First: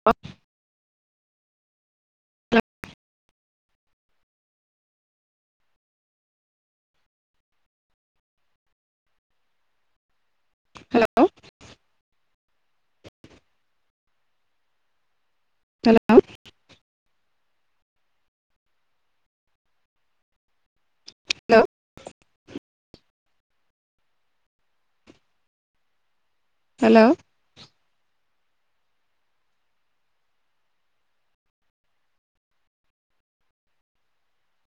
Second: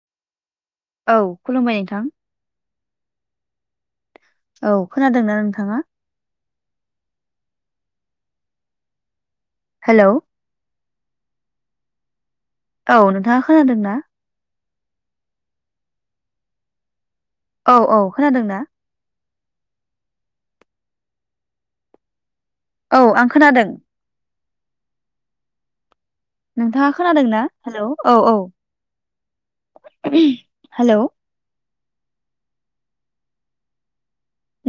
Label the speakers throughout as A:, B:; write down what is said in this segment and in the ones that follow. A: [inaudible]
B: औ खुलुमबाय नोंथां।
A: हेल'
B: औ खोनादोंना नोंथाङा? हेल'
A: हेल'
B: औ नोंथाङा खोनादों ना
A: हेल'
B: औ औ खोनादों ना
A: हेल'
B: औ आं खोनादों नोंथाङा
A: हेल'
B: खोनादोंनाा हेलौ औ औ हेलौ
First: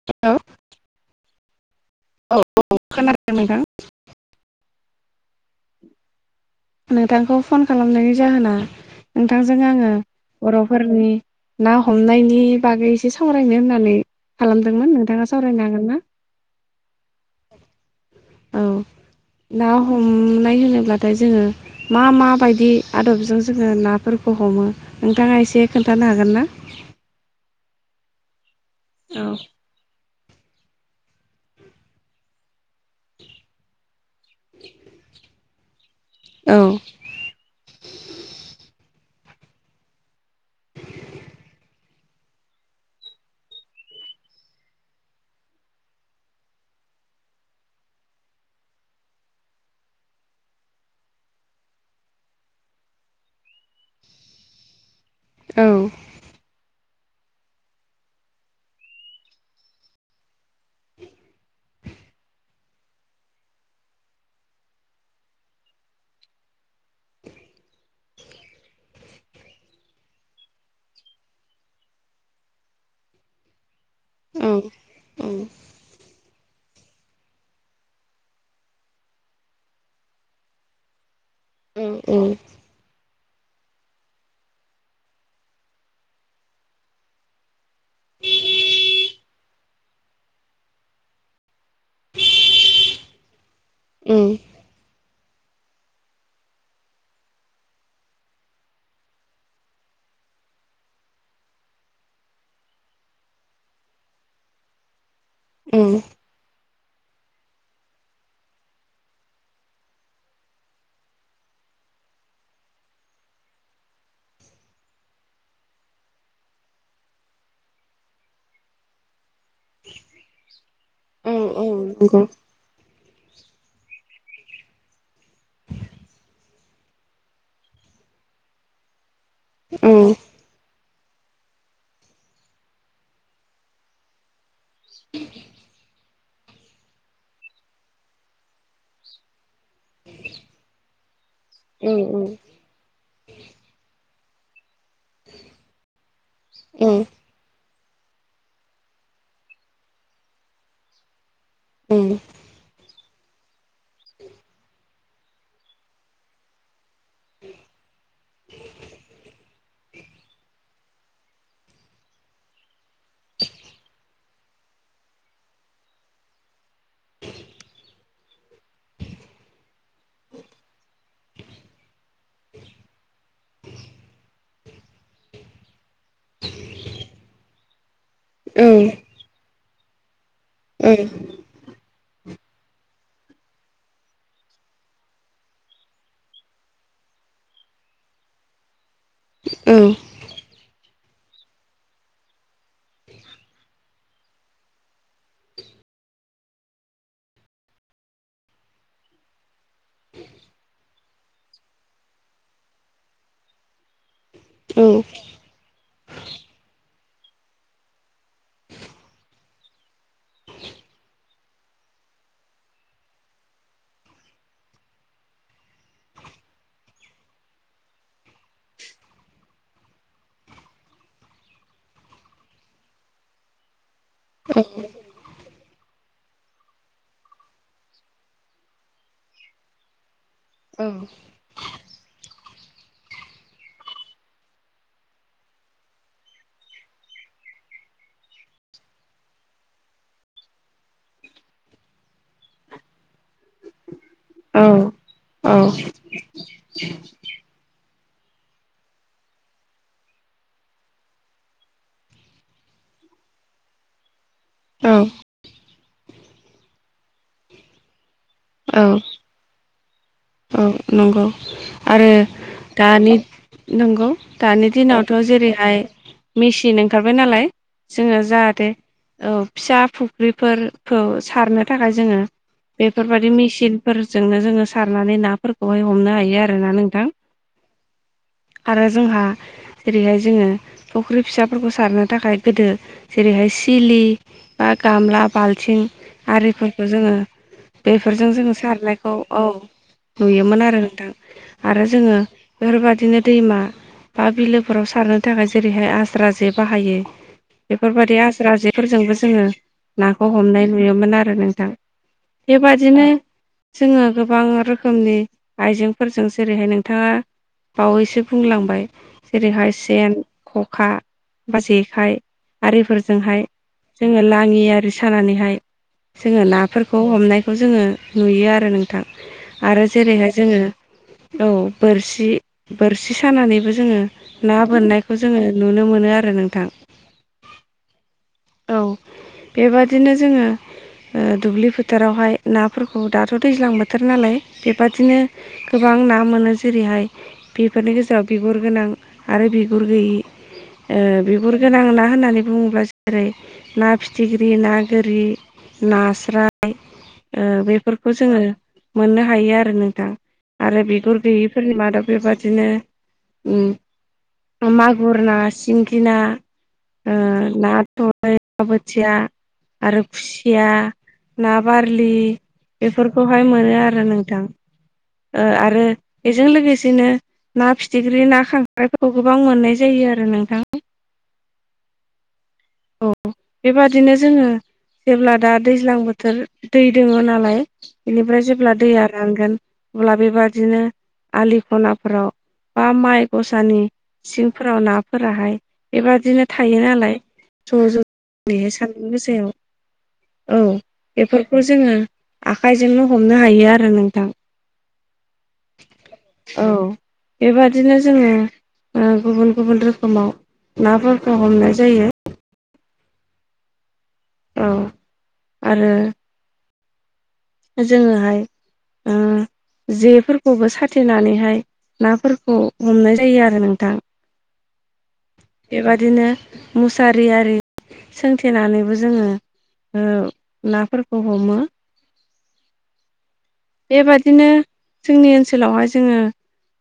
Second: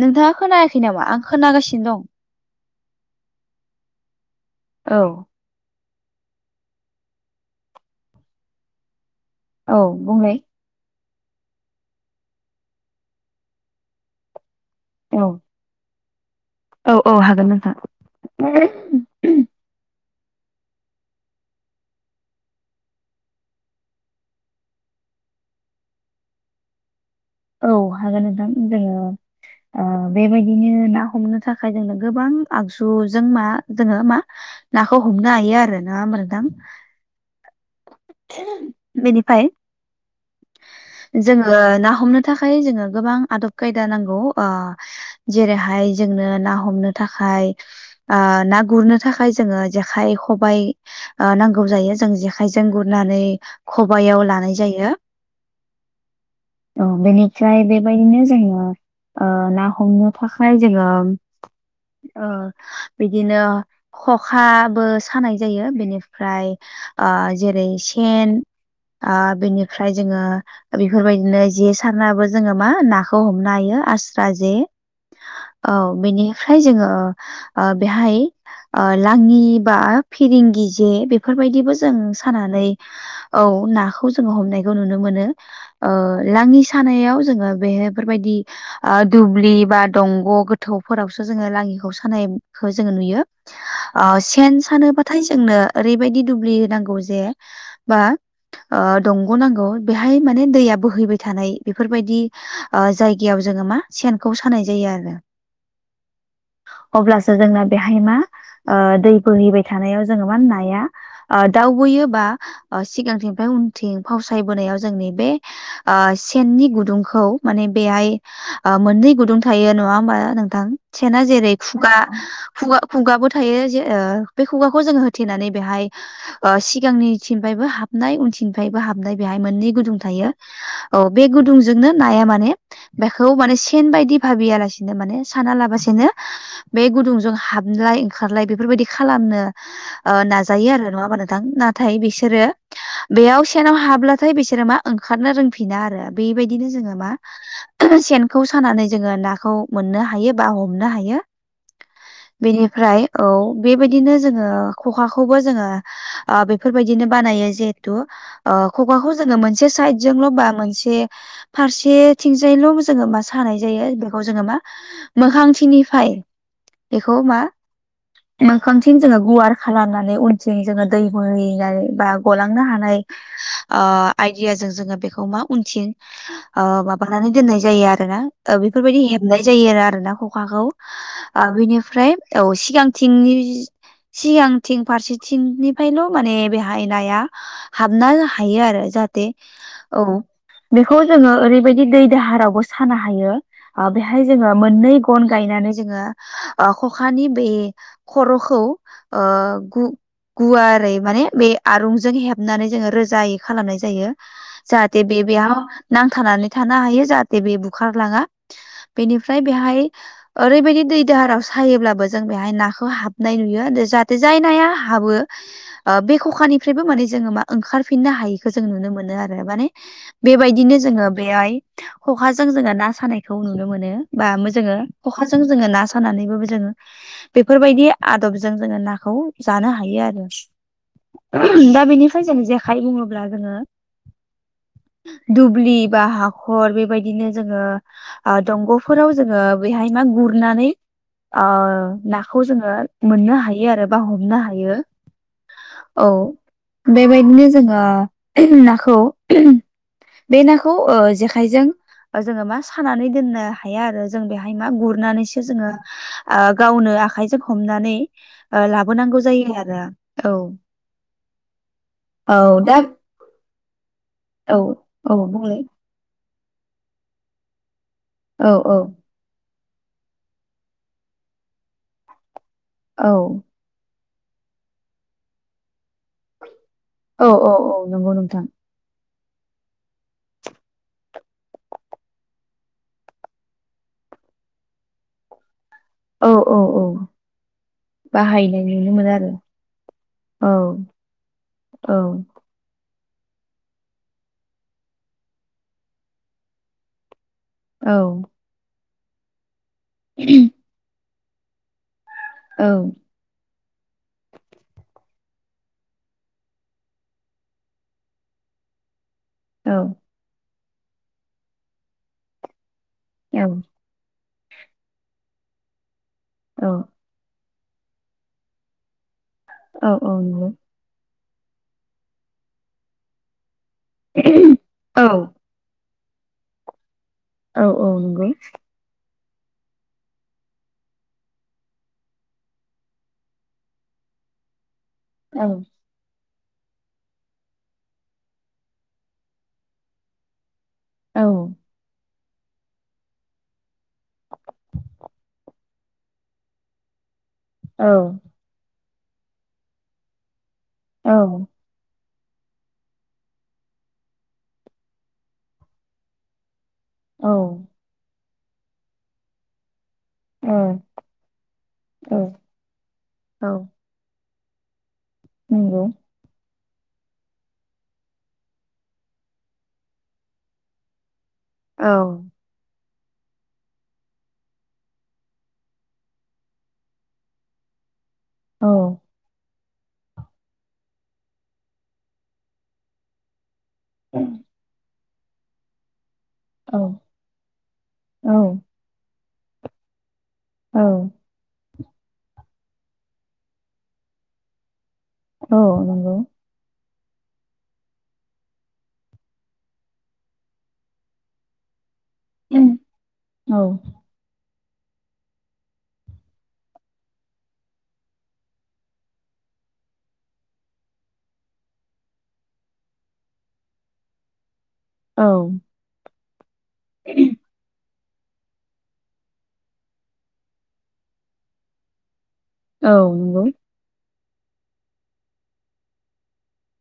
B: नोंथाङा
A: हेल'
B: खोनायाखै नामा आं खोनागासिनो दं
A: औ औ खोनादों नोंथां
B: औ
A: नोंथांखौ फन खालामनायनि जाहोना नोंथांजों
B: औ
A: आङो
B: बुंलाय
A: बर'फोरनि ना हमनायनि बागै एसे सावरायनो होननानै खालामदोंमोन
B: औ
A: नोंथाङा सावरायनो हागोन ना
B: औ औ हागोन नोंथां
A: औ ना हमनाय होनोब्लाथाय जोङो मा माबायदि आदबजों जोङो नाफोरखौ हमो नोंथाङा एसे खोन्थानो हागोन ना
B: औ हागोन नोंदां जोङो
A: औ
B: ओ बेबायदिनो ना हमनो थाखाय जोंनो गोबां आगजुजों मा जोङो मा नाखौ हमनो हायो आरो नङा होनबा नोंथां
A: औ
B: [inaudible] बेनिफ्राय जोङो ना हमनो थाखाय जोङो गोबां आदब खायदा नांगौ ओ जेरैहाय जोंनो ना हमनो थाखाय ओ ना गुरनो थाखाय जोङो जेखाइ खबाइ नांगौ जायो जों जेखायजों गुरनानै खबाइयाव लानाय जायो
A: औ
B: बेनिफ्राय बेबायदिनो जोङो ओ ना हमनो थाखाय जोङो औ बिदिनो खखाबो सानाय जायो बेनिफ्राय जेरै सेन आ बिनिफाय ओमफ्राय जोङो बेफोरबायदिनो जे सारनाबो जोङो मा नाखौ हमनो हायो आस्रा
A: औ
B: राजे औ बेनिफ्राय जोङो ओ बेहाय लाङि बा फिरिंगि जे बे बेफोरबायदिबो
A: औ
B: जों सानानै औ नाखौ जोङो हमनाय नुनो मोनो ओ लाङि सानायाव जोङो बेफोरबायदि दुब्लि बा दंग' गोथौफोरावसो जोङो लाङिखौ खानायखौ जों नुयो ओ
A: औ
B: सेन सानोबाथाय जोंनो ओरैबायदि दुब्लि नांगौ जे बा ओ दं ग'नांगौ बेहाय माने दैया बोहैबाय थानाय बेफोरबायदि जायगायाव जोङो मा सेनखौ सानाय जायो आरो
A: उ
B: अब्लासो जोंना बेहाय मा ओ दै बोहैबाय थानायाव जोङो मा नाया दावबोयो बा सिगांथिंनिफ्राय उनथिं फावसायबोनायाव जोंनि बे ओ सेननि गुदुंखौ माने बेहाय मोननै गुुंदं थायो नङा होमबा नोंथां सेना
A: औ
B: जेरै
A: औ
B: खुगा
A: नंगौ
B: खुगा खुगाबो थायो जे बे खुगाखौ जोङो होथेनानै बेहाय ओ सिगांनिसिमफ्रायबो हाबनाय उनथिनिफ्रायबो हाबनाय बेहाय मोननै
A: औ
B: गुदुं थायो औ बे गुदुंजोंनो नाया माने बेखौ माने सेन बायदि भाबियालासिनो माने साना लाबसिनो बे गुदुंजों हाबलाय ओंखारलाय बेफोरबायदि खालामनो ओ नाजायो आरो नङा मानो थां
A: औ
B: नाथाय
A: औ
B: बिसोरो बेयाव सेनाव हाब्लाथाय बिसोरो मा ओंखारनो रोंफिना आरो। बेबायदिनो जोङो
A: औ
B: मा सेनखौ सानानै जोङो नाखौ मोननो हायो बा हमनो हायो।
A: उम।
B: बेनिफ्राय औ बेबायदिनो जोङो खखाखौबो जोङो ओ बेफोरबायदिनो बानायो जिहेथु ओ खुगाखौ जोङो मोनसे साइदजोंल' बा मोनसे फारसेथिंजायल' जोङो मा सानाय जायो बेखौ जोङो मा मोखांथिनिफ्राय बेखौ मा मोखांथिं जोङो गुवार खालामनानै उनथिं जोङो दै बोहैनाय बा गलांनो हानाय। ओ आइदियाजों जोङो बेखौ मा उनथिं ओ माबानानै दोननाय जायो आरो [unintelligible] बेफोरबायदि हेबनाय जायो आरो आरो ना खखाखौ ओ बिनिफ्राय औ सिगांथिंनि सिगांथिं फारसेथिंनिफ्रायल' माने बेहाय नाया हाबनाल हायो आरो जाहाथे औ बेखौ जोङो ओरैबायदि दै दाहारावबो सानो हायो। ओ बेहाय जोङो मोननै गन गायनानै जोङो ओ खखानि बे खर'खौ ओ गु गुवारै माने बे आरुंजों हे हनानै जोङो रोजायै खालामनाय जायो जाहाथे बे बेयाव नांथानानै थानो हायो जाहाथे बे बुखारलाङा बेनिफ्राय बेहाय ओरैबायदि दै दाहाराव सायोब्लाबो जों बेहाय नाखौ हाबनाय नुयो जाहाथे जाय नाया हाबो ओ बे ख'खानिफ्रायबो माने जोङो मा ओंखारफिननो हायिखौ जों नुनो मोनो आरो माने बेबायदिनो जोङो बेहाय खखाजों जोङो ना सानायखौ नुनो मोनो। बा मोजोङो कखाजों जोङो ना सानानैबोबो जोङो बेफोरबायदि आदबजों जोङो नाखौ जानो हायो आरो।
A: औ।
B: दा बेनिफ्राय जों जेखाइ बुङोब्ला जोङो दुब्लि बा हाखर बेबायदिनो जोङो ओ दंग'फोराव जोङो बेहाय मा गुरनानै ओ नाखौ जोङो मोननो हायो आरो बा हमनो हायो औ। बेबायदिनो जोङो नाखौ बे नाखौ ओ जेखायजों जोङो मा सानानै दोननो हाया आरो। जों बेहाय मा
A: औ
B: गुरनानैसो जोङो ओ गावनो आखायजों हमनानै ओ लाबोनांगौ जायो आरो औ।
A: नंगौ आरो
B: औ दा
A: दानि नंगौ।
B: औ
A: दानि दिनावथ'
B: औ बुंलाय
A: जेरैहाय मेचिन ओंखारबाय नालाय जोङो
B: औ
A: जाहाथे
B: औ
A: औ फिसा फुख्रिफोरखौ सारनो थाखाय जोङो
B: औ
A: बेफोरबायदि मेसिन फोरजोंनो जोङो सारनानै नाफोरखौहाय हमनो हायो आरोना नोंथां।
B: औ औ औ नंगौ नोंथां
A: आरो जोंहा जेरैहाय जोङो फुख्रि फिसाफोरखौ सारनो थाखाय गोदो जेरैहाय सिलि बा गामला, बालथिं
B: औ औ औ
A: आरिफोरखौ जोङो बेफोरजों जोङो
B: बाहायनाय नुनो मोनो
A: सारनायखौ
B: आरो
A: औ
B: औ
A: नुयोमोन आरो नोंथां आरो
B: औ
A: जोङो बेफोरबायदिनो दैमा बा बिलोफोराव सारनो थाखाय जेरैहाय आज्रा जे बाहायो
B: औ
A: बेफोरबायदि आस्राजेफोरजोंबो जोङो नाखौ हमनाय नुयोमोन आरो नोंथां। बेबादिनो जोङो गोबां रो रोखोमनि आइजेंफोरजों जेरैहाय नोंथाङा बावैसो बुंलांबाय
B: औ
A: जेरैहाय सेन, खखा बा जेखाइ आरिफोरजोंहाय जोङो लांङि आरि सानानैहाय जोङो
B: औ
A: नाफोर खौ हमनायखौ जोङो नुयो आरो नोंथां। आरो
B: औ औ
A: जेरैहाय
B: नंगौ
A: जोङो, औ बोरसि बोरसि सानानैबो जोङो ना
B: औ
A: बोननायखौ जोङो नुनो मोनो आरो नोंथां।
B: औ औ नंगौ।
A: औ, बेबादिनो जोङो ओ दुब्लि फोथारावहाय नाफोरखौ दाथ' दैज्लां बोथोर नालाय बेबादिनो
B: औ
A: गोबां ना मोनो जेरैहाय बेफोरनि गेजेराव बिगुर गोनां आरो बिगुर गैयि ओ बिगुर गोनां ना होननानै बुङोबा जों जेरै ना फिथिख्रि ना गोरि नास्राय ओ
B: औ
A: बेफोरखौ जोङो मोननो हायो आरो नोंथां आरो बिगुर गैयै फोरनि मादाव बेबादिनो उम मागुर ना सिंगि ना ओ
B: औ
A: ना थ बोथिया आरो खुसिया,
B: औ
A: ना बारलि
B: औ
A: बेफोरखौहाय
B: औ
A: मोनो आरो नों थां, ओ
B: नंगौ
A: आरो बेजों लोगोसेनो ना फिथिख्रि ना खांख्रायफोरखौ गोबां मोननाय जायो आरो नोंथां।
B: औ।
A: औ बेबादिनो जोङो जेब्ला दा दैज्लां बोथोर दै दोङ नालाय बेनिफ्राय
B: औ
A: जेब्ला दैया रानगोन अब्ला बेबादिनो आलि खनाफोराव बा माइ गसानि सिंफोराव नाफोराहाय बेबादिनो थायो
B: औ
A: नालाय ज'
B: औ
A: ज'रैहाय सानदुं गोसायाव औ बेफोर खौ जोङो आखाइजोंनो हमनो हायो आरो नोंथां।
B: औ नंगौ।
A: औ। बेबादिनो जोङो ओ गुबुन गुबुन रोखोमाव नाफोरखौ हमनाय जायो।
B: ओम औ।
A: औ आरो जोङोहाय ओ जेफोरखौबो साथेनानैहाय नाफोरखौ हमनाय जायो आरो नोंथां। [inaudible]
B: औ।
A: बेबादिनो मुसारि आरि सोंथेनानैबो जोङो ओ नाफोरखौ हमो।
B: औ नंगौ।
A: बेबादिनो जोंनि ओनसोलावहाय जोङो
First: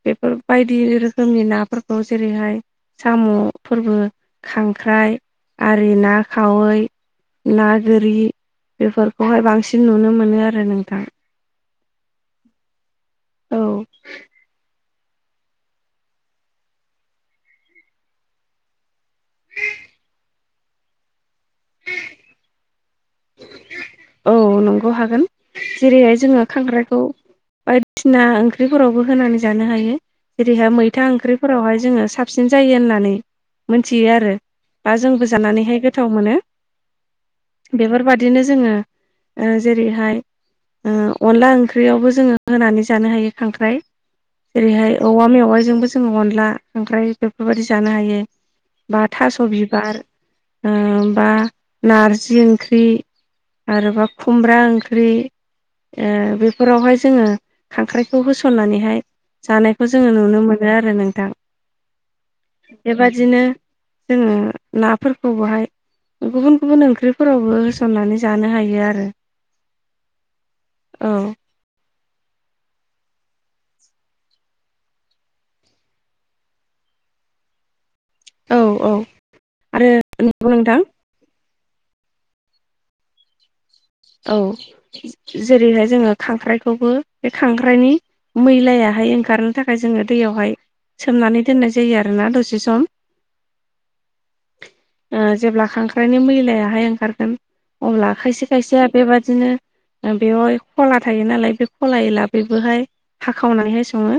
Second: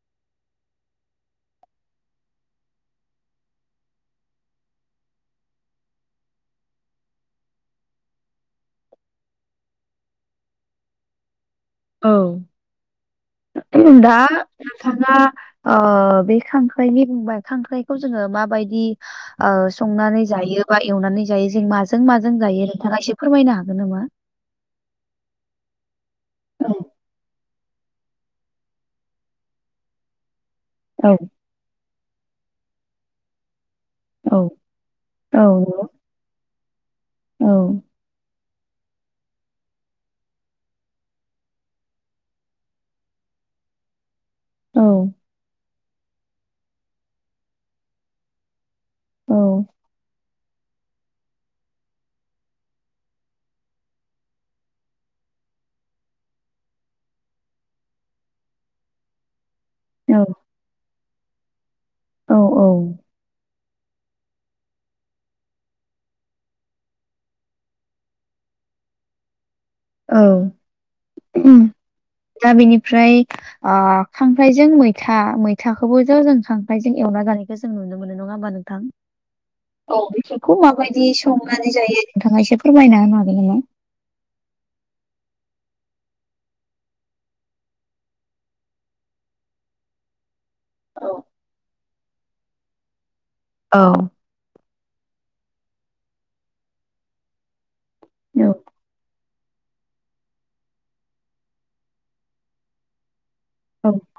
A: बेफोर बायदि रोखोमनि नाफोरखौ जेरैहाय साम' फोरबो खांख्राइ आरि ना खावै ना गोरि बेफोरखौहाय बांसिन नुनो मोनो आरो नोंथां।
B: औ
A: औ
B: दा नोंथाङा ओ बे खांख्राइनि बुंबाय खांख्राइखौ जोङो माबायदि ओ संनानै जायो बा एवनानै जायो जों माजों माजों जायो नोंथाङा एसे फोरमायनो हागोन नामा?
A: औ नंगौ हागोन। जेरैहाय जोङो
B: औ
A: खांख्राइखौ बायदिसिना ओंख्रिफोरावबो होनानै जानो हायो जेरैहाय मैथा
B: औ
A: ओंख्रि फोरावहाय जोङो साबसिन जायो होननानै मोनथियो आरो
B: औ
A: बा जोंबो
B: औ
A: जानानै हाय गोथाव मोनो।
B: औ
A: बेफोरबायदिनो जोङो ओ जेरैहाय ओ अनला ओंख्रियावबो जोङो होनानै जानो हायो खांख्राइ
B: औ
A: जेरैहाय औवा मेवाइजोंबो जोङो अनला खांख्राइ बेफोरबायदि जानो हायो। बा थास' बिबार बा नारजि ओंख्रि आरोबा खुमब्रा ओंख्रि। बेफोरावहाय जोङो खांख्राइखौ होसननानैहाय जानायखौ जोङो नुनो मोनो। बि आरो नोंथां।
B: औ
A: बेबादिनो जोङो नाफोरखौ बहाय गुबुन गुबुन ओंख्रिफोरावबो होसननानै जानो हायो आरो।
B: औ
A: औ
B: दा बेनिफ्राय खांख्राइजों मैथा मैथाखौबो ज' जों खांख्राइजों एवना जानाय बेखौ जों नुनो मोनो नङा होमबा
A: औ
B: नोंथां?
A: औ आरो
B: औ
A: नंगौ
B: बेफोरखौ
A: नोंथां
B: माबायदि संनानै जायो नोंथाङा एसे फोरमायना होनो हागोन ना?
A: औ जेरैहाय जोङो खांख्राइखौबो बे खांख्राइनि मैलायाहाय ओंखारनो थाखाय जोङो दैयावहाय
B: औ
A: सोमनानै दोननाय जायो आरोना दसे सम।
B: औ।
A: जेब्ला खांख्राइनि मैलायाहाय ओंखारगोन अब्ला खायसे
B: औ
A: खायसे बेदिनो बेवहाय खला थायो नालाय बे खलायै लाबोबोहाय हाखावनानैहाय सङो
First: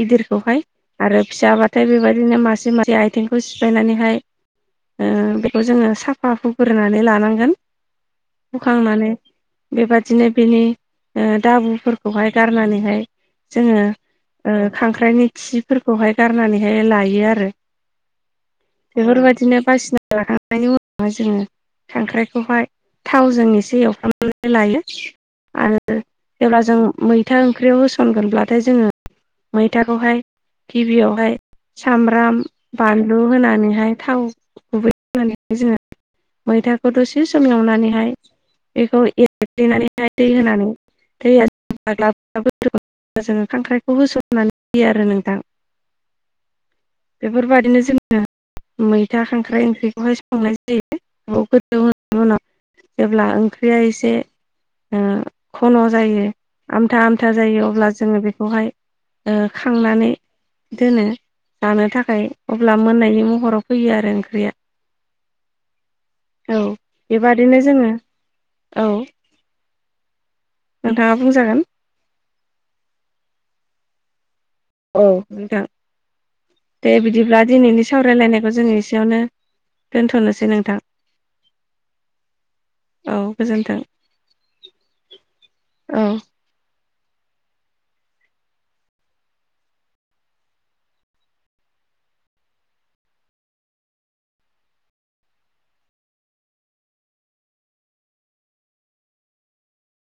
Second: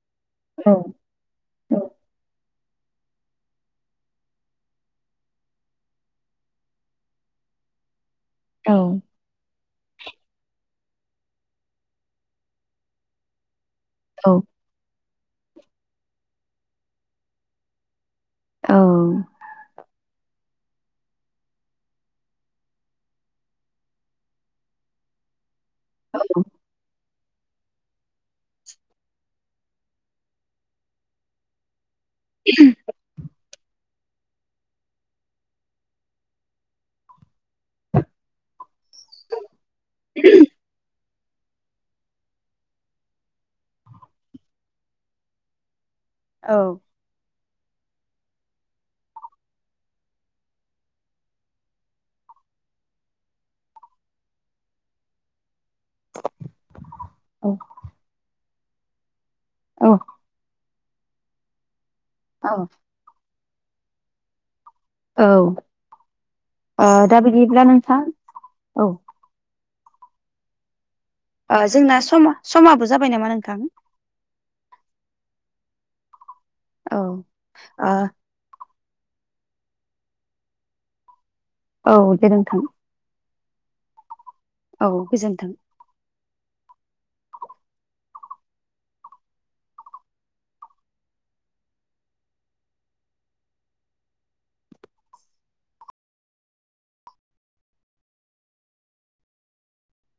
A: गिदिरखौहाय।
B: औ
A: आरो फिसाब्लाथाय बेबायदिनो मासे मासे आइथिंखौ सिफायनानैहाय बेखौ जोङो साफा हुग्रोनानै लानांगोन,
B: औ
A: हुखांनानै बेबादिनो बेनि दाबुफोरखौहाय गारनानैहाय जोङो
B: औ।
A: ओ खांख्राइनि खिफोरखौहाय गारनानैहाय लायो आरो
B: औ
A: बेफोरबायदिनो बासिना लाखांनानै बेनि उनावहाय जोङो खांख्राइखौहाय थावजों एसे एवफ्रामनानै एवफ्रामनानै लायो आरो
B: [inaudible]
A: जेब्ला जों मैथा ओंख्रियाव होसनगोनब्लाथाय जोङो मैथाखौहाय गिबियावहाय सामब्राम बानलु होनानैहाय थाव गुबै होनानैहाय जोङो मैथाखौ दसे सम एवनानैहाय बेखौ एरग्लिनानैहाय दै होनानै दैया ग्ला-ग्ला गोदौग्लांङोब्ला जोङो खांख्राइखौ होसननानै होयो आरो नोंथां। [inaudible]
B: औ।
A: बेफोरबादिनो जोङो मैथा खांख्राइ ओंख्रिखौहाय संनाय जायो गोदौ होनायनि उनाव। जेब्ला ओंख्रिया एसे ओ खन' जायो आमथा आमथा जायो अब्ला जोङो बेखौहाय ओ
B: औ
A: खांनानै दोनो जानो थाखाय अब्ला मोननायनि महराव होयो आरो ओंख्रिया
B: औ
A: औ
B: दा
A: बेबादिनो
B: बिदिब्ला
A: जोंओ
B: नोंथां
A: औ। नोंथांङा बुंजा
B: ओ जोंना सम समाबो जाबाय नामा नोंथां?
A: औ नोंथां दे
B: औ
A: बिदिब्ला दिनैनि सावरायलायनायखौ जों एसेयावनो दोनथ'नोसै नोंथां।
B: औ जेरोंथों।
A: औ गोजोन्थों।
B: औ गोजोन्थों।
A: औ।